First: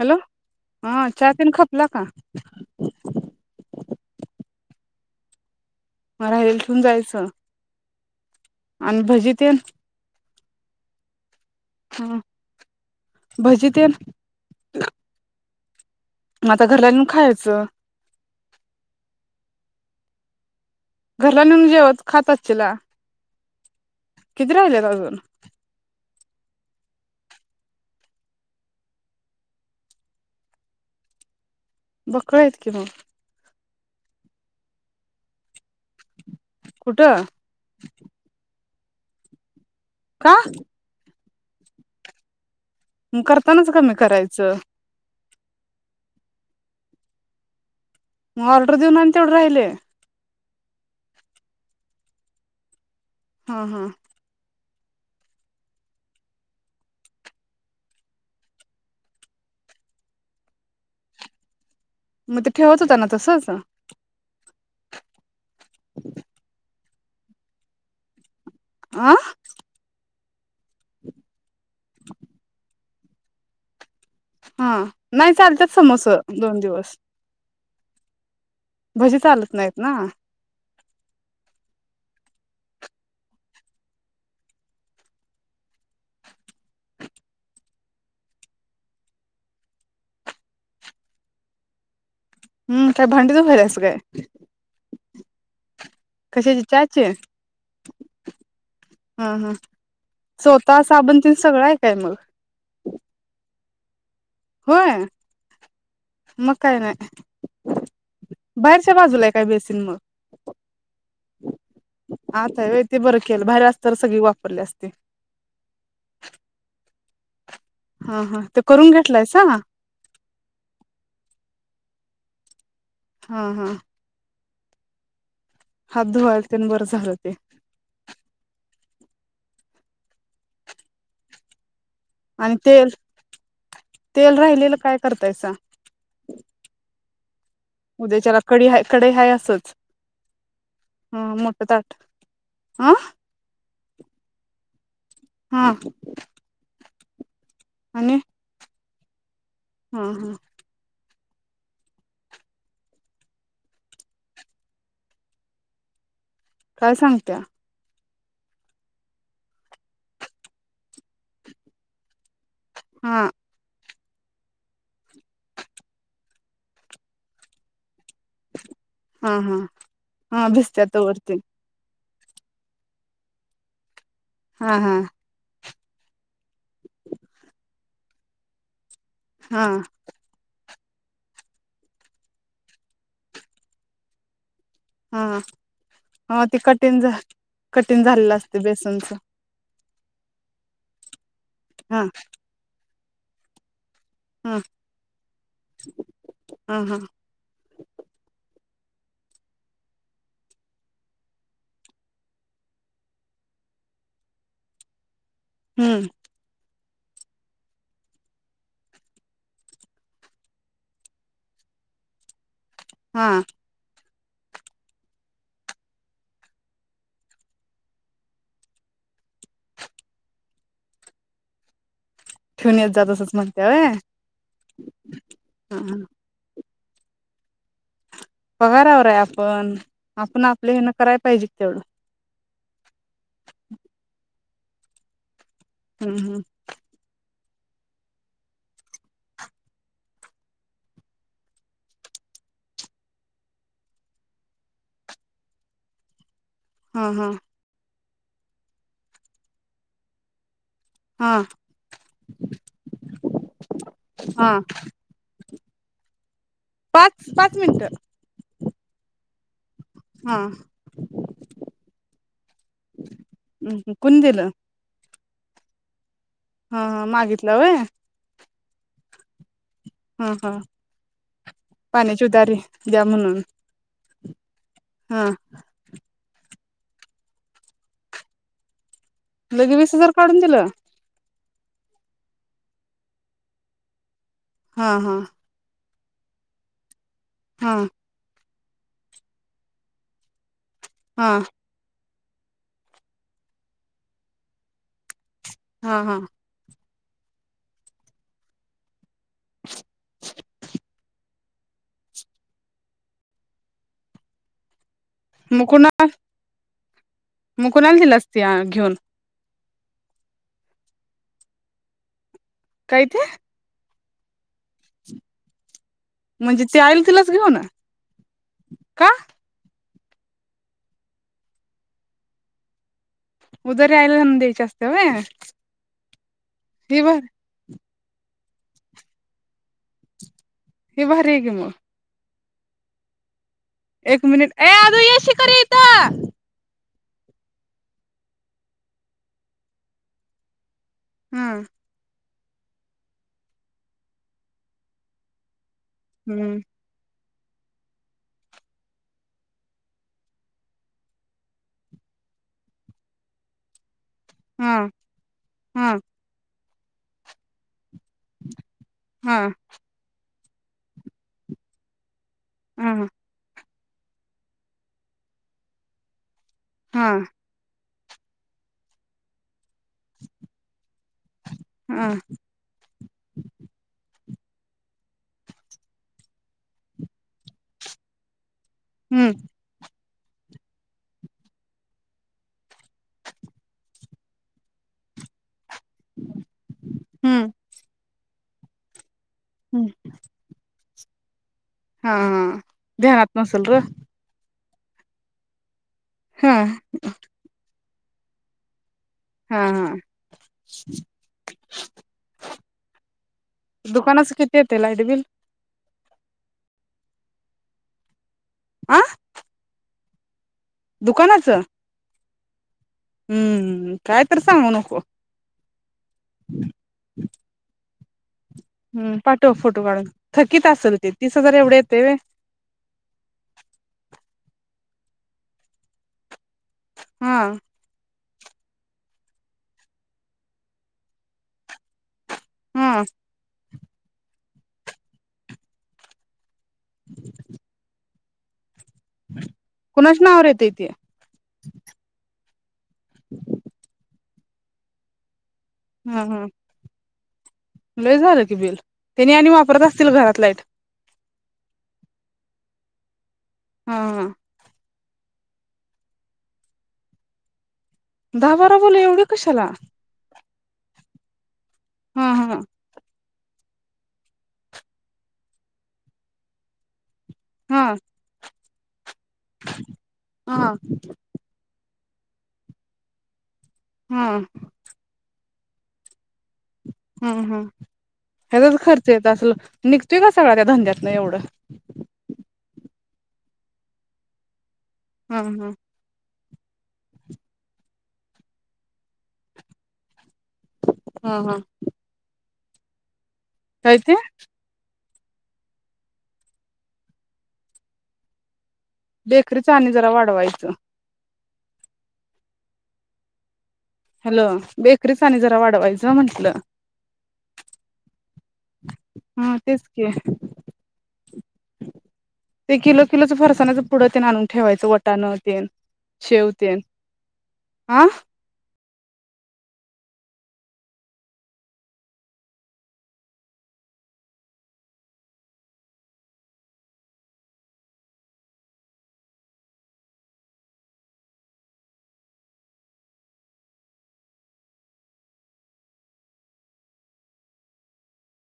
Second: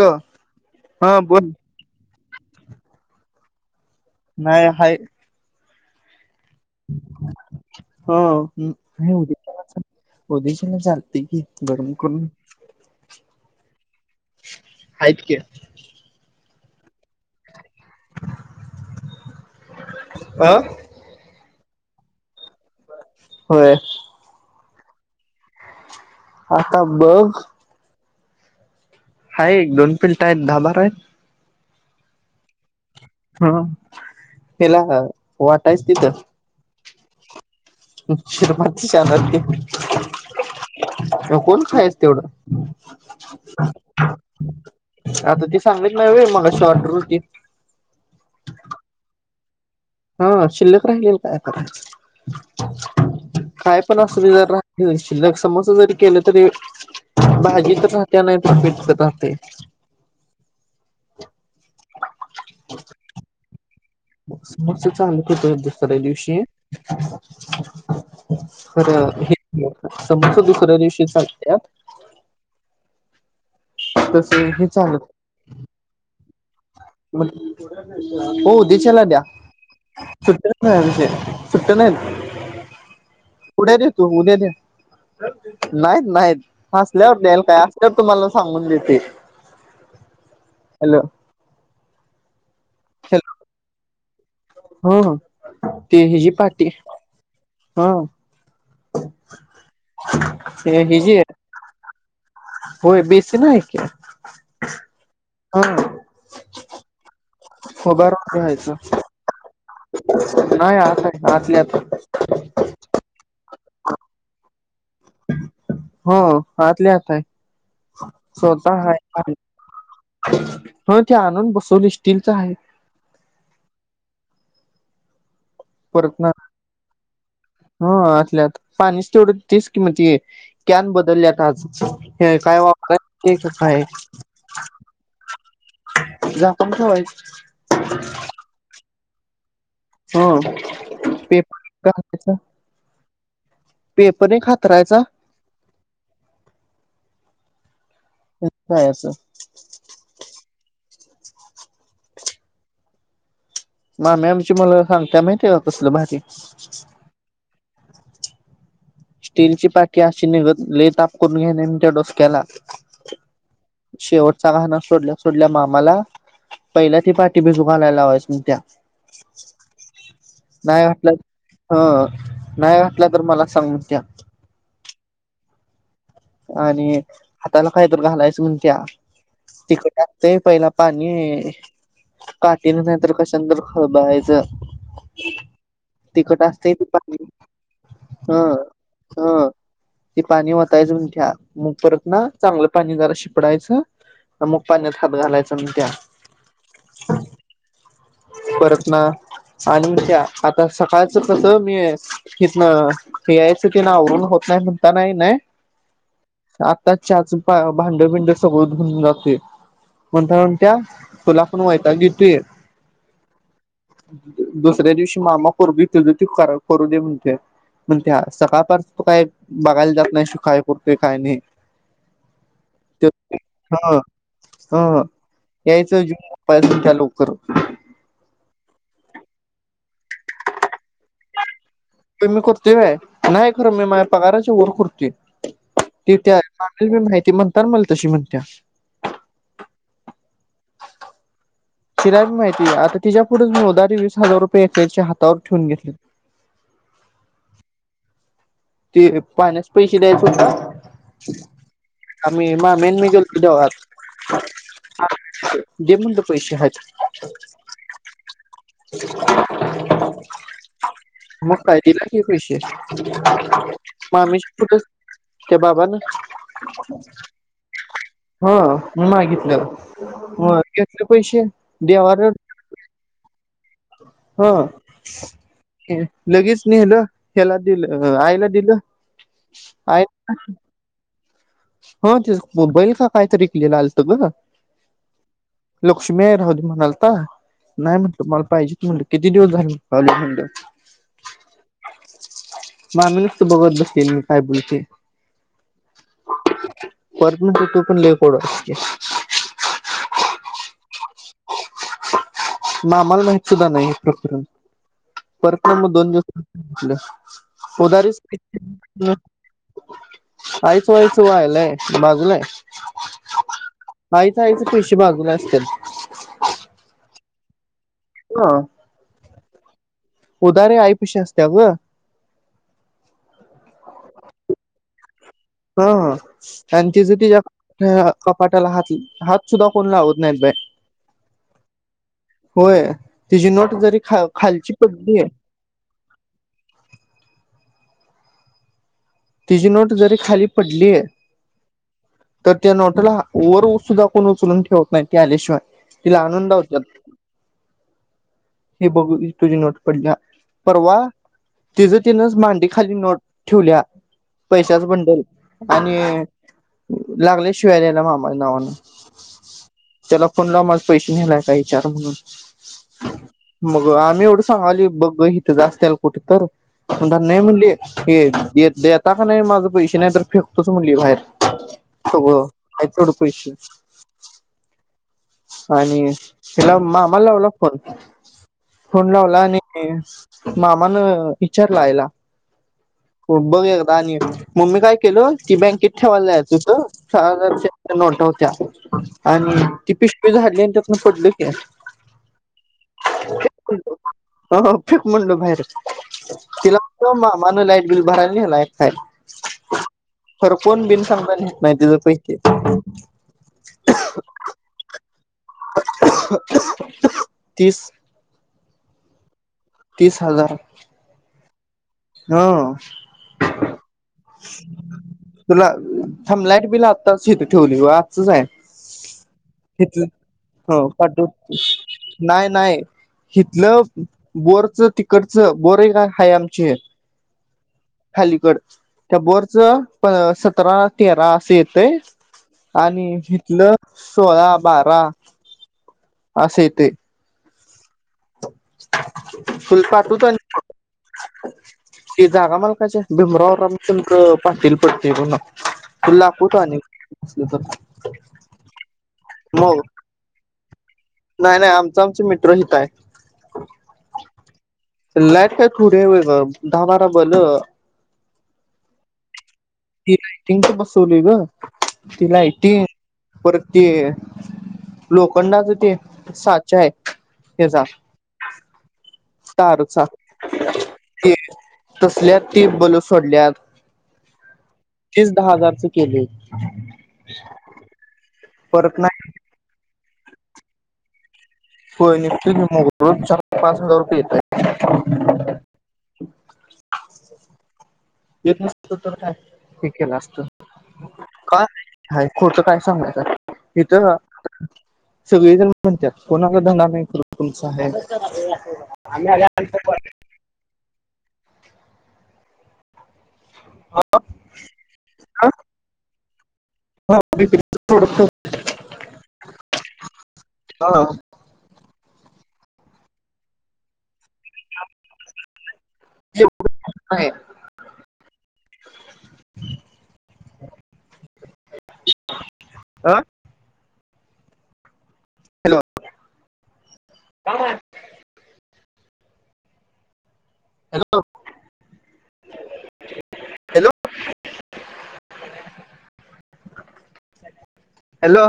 Hello हा चहा तेन खपला का? नाही हाय. राहिलेलं येथून जायचं. हो. आण भजी तेन [unintelligible] चालतय की? गरम हा करून भजी तेल आहेत की मग आता घरला निघू खायाचं. अ घरला नेवून जेवत खाता आशिला होय. किती राहिल्यात आजून? आता बघ हाय एक दोन पिल्ट आहेत दहा बारा आहेत. बकळ आहेत कि मन. हम त्याला वाटायच तिथं कुठं? छानर दे. का? मग कोण खायचं तेवढं. म करतानाच कमी करायचं. आता ते सांगत नाही मग शॉर्टर होती. मग ऑर्डर देऊन आणि तेवढं राहिले. हा शिल्लक राहिलेल काय करायच? हा काय हा पण अस जरा शिल्लक समोसा जरी केले तरी भाजी तर राहते, नाही तर पटत राहते. मग ते ठेवत होता ना तसचं. समोरच चालू दुसऱ्या दिवशी [inaudible] आ खरं हे समज दुसऱ्या दिवशी चागत्यात. [inaudible] तसे हे हा चालत नाही चालतात समोस. दोन दिवस. [unintelligible] हो देशाला भजी द्या चालत नाहीत ना सुट्ट नाही श सुट्ट नाहीत. पुढे देेतू उद्या दे नाहीत नाहीत हसल्यावर द्यायला काय असल्यावर तुम्हाला सांगून देते. हॅलो हम् काय भांडी हॅलो दुवाल्यास काय? [inaudible] ह हे ते हिजी कशाची पा्टी चहाची हा हा हा स्वतः ते हि जी साबण तेन सगळं आहे काय मग होय बेसीन हाय की. होय हा मग काय नाही उभारून घ्यायचं बाहेरच्या बाजूला काय बेसीन मग, नाही आत आहे आतल्या आत आत हाय होय ते बरं केलं बाहेर असत सगळी वापरली असते. हो आतल्या आत हाय. हा हा ते करून घेतलंयसा? ह ते आणून बसवले स्टीलच हाय. हा हा. हात परतन धुवायला तेन बरं झालं ते ह आतल्या आत पाणीच तेवढ तेच कि म ते कॅन बदलल्यात आज हे आणि काय तेल वापराय [unintelligible] काय, तेल राहिलेलं काय करतायसा? झाकण ठेवायच. [inaudible] उद्या च्याला कडी हाय. कढई हाय असंच हा हा मोठं पेपर ताट [unintelligible] चा अ पेपर एक हातरायचा हा. आणि बाय अस हा हा. मामी आमची मला सांगत्या नई ते कसलं भारी काय सांगत्या? स्टीलची पाटी अशी निघत, लई ताप करून घ्याय नई म्हणत्या डोसक्याला हा. शेवटचा घाणा सोडल्या सोडल्या मामाला, पयल्या ती पाठी भिजू घालायला लावायच. [unintelligible] त्या हा हा हा भिजत्या नाय वाटलं तवर ते ह नाही घाटला तर मला सांग म्हणस त्या हा हा. आणि हाताला काय तर घालायचं म्हणत्या. हा तिकट असतय पयला पाणी काटीन नाही तर कशानं तर खळबळायचं हा तिखट हा ते असतंय कठीण झा, पाणी कठीण ह झालेलं असतय बेसनच ह ते पाणी वतायच म्हण त्या मग हा परतन चांगलं पाणी गारा शिपडायचं हा अमुक पाण्यात हात घालायच म्हणत्या हा हा परत ना आणि त्या आता सकाळच कसं मी हिथनं प्यायचं तेन आवरून होत नाय, म्हणतान कीनय हम्म. आता चहाच पा भांड बिंड सगळं धून जातोय, म्हणताना म्हणत्या तुला पण वैताग येतुय. हा. दु दु दुसऱ्या दिवशी मामा करु दे, त्यज त्यो कार करू दे म्हणत्या, म्हणत्या सकाळपास तू काय बघायल जात नाहीस त्यो काय कर ते काय न्हई. ठेवून येत जा तसच म्हणतीया होय हा लोकर पगारावर आहे आपण आपण आपले हेन करायला पाहिजे तेवढं आम्ही करतोय होय. नाही खरं मी माय पगारच वर करुतेय [unintelligible] ति त्या हम्म माममीला माहिती म्हण तर मल तशी म्हणत्या शिरा बी मी माहितीये आता तिच्या पुढच मी उधारी वीस हजार रुपये एकीच्या हातावर ठेवून घेतले. हा-हा ते पाहण्यास पैसे द्यायच होता. हा हा आम्ही मामी मी गेलतो ते बगा हा [unintelligible] जे [unintelligible] पाच पाच मिनिटं हा [unintelligible] मग काय दिलं की पैसे हम्म कोण दिलं? ते बाबा ना हा हा मागितलं होय. हो मी मागितलं. हो हा घेतले पैसेे द्या पाण्याची उदारी द्या म्हणून हो हा लगेच नेला ह्याला दिलं आईला दिलं. लगे वीस आई हजार काढून दिलं. हा ते बैल का काय तरी केलेलं आलत बघ हा हा लक्ष्मी राहू दे म्हणाल [unintelligible] हा नाही म्हटलं म पाहिजे म्हण किती दिवस झाले म्हण हा मामी नुसतं बघत बसते मी काय बोलते हा हा परमनंट होतो पण लय [unintelligible] मामा आम्हाला माहित सुद्धा नाही हे प्रकरण परत मग दोन दिवसन मग कुणाला उदारीच दिलास ते की घेऊन म् आईच वयच व्हालये बाजूला आहे काय ते? माही जायचे पैसे बाजूला असत्यात हो ना [inaudible] उदारी आईपशी असत्या गं उदारी आईला आणून द्यायची असत्या व्हय? हा आणि हे तिज बर तिच्या कपाटाला हात हात सुद्धा कोण लावत नाइत बाई. हे भारी हाय की म. होय. तिची नोट जरी एक खा मिनिट ए खालची आरु ये पडली शी कार इथं तिजी नोट जरी खाली पड हा तर त्या नोटला वर सुद्धा कोण उचलून ठेवत नाही ती आल्याशिवाय तिला आनंद हम्म होत्यात हे बघू तुझी नोट पडल्या परवा तिज तिनंच मांडी खाली नोट ठुल्या हा पैशाचं बंडल हा आणि लागल्या शिव्या द्यायला ल्या मामाच्या नावानं हा तेला फोन लाव माझं पैशे नेलाय काय विचार म्हणून? हा हा. मग आम्ही एवढं सांगालोय बघ गं हि तथंच आसत्याल कुठ तर [unintelligible] हा हाय म्हणली. हे [unintelligible] [unintelligible] नाई माझं पैशे [unintelligible] नाई तर फेकतोच म्हणली बाहेर हा सगळं हाईत तेवढं पैशे [inaudible] आणि त्याला मामाला लावला फोन. फोन हम्म लावला आणि मामानं इचारलं आईला हो बघ एकदा आणि म मी काय केलं की ती बँक [inaudible] हम्म त्या आणि हम्म ती पिशवी झाडली आणि त्यात नोट पडली. हा हा ध्यानात नसल रं. ह ह फेक म्हनलं बाहेर. तिला फक्त मामाला [unintelligible] बिल भरायला नेलाय. हा [unintelligible] हा खर कोण बिन [unintelligible] नाही तच्या पैकी. ते लायटबिल तीस आं? तीस हजार दुकानाचं? हो. हम्म कायतर सांगू नको. तुला थांब लाईट बिल आताच हिथं ठेवली. [unintelligible] [unintelligible] आहे हम् पाठव फोटो हिथ काढून थकीत हो असंल ते पाठव तीस हजार एवढं येतंय व्हय? नाही नाही हिथलं बोरचं तिकडचं बोर एक हाय आमची. हा खालीकड त्या बोरचं प सतरा तेरा असं येतय. हा आणि हितलं सोळा बारा असे ते फुल कुणाच नावावर येतय ते [unintelligible] मला [unintelligible] भीमराव रामचंद्र हा हा [unintelligible] [unintelligible] [unintelligible] लय झालं की बिल त्यांनी आणि मग वापरत असतील घरात लाईट नाही नाही आमचं आमचं मिटर हिताय हा हा लाईट काय थोडी हाय व्हय ब दहा बारा बलं दहा बारा बलं एवढं कशाला तेच बसवलय गं हा हा लायटी परत ते लोखंडाचं ते साचा आहे ते जा हा सारूचा हा ते [unintelligible] तसल्यात ती बलं सोडल्यात.. हम् तीस दहा हजारचे केलंय. हा हा ह्याचाच परत खर्च येत असल? निघतोय का सगळा त्या धंद्यातनं एवढं होय निघतोय ना मग रोज चार पाच हजार रुपये येतायेत. हा हा येत नसत तर काय हे केलं असत. हा हा काय हाय खोट काय सांगायचं काय ते इथं सगळे जण म्हणत्यात कोणाला धंदा नाही करत तुमचा आहे. बेकरीच आणि जरा वाढवायचं. हॅलो बेकरीच आणि हा, जरा वाढवायचं म्हंटलं विक्रीचं प्रोडक्ट हा तेच की हॅलो ते किलो किलोच फरसाणाच पुढं ते आणून ठेवायचं वटाण तेन शेव तेन हा आह हॅलो [unintelligible] हॅलो हॅलो हॅलो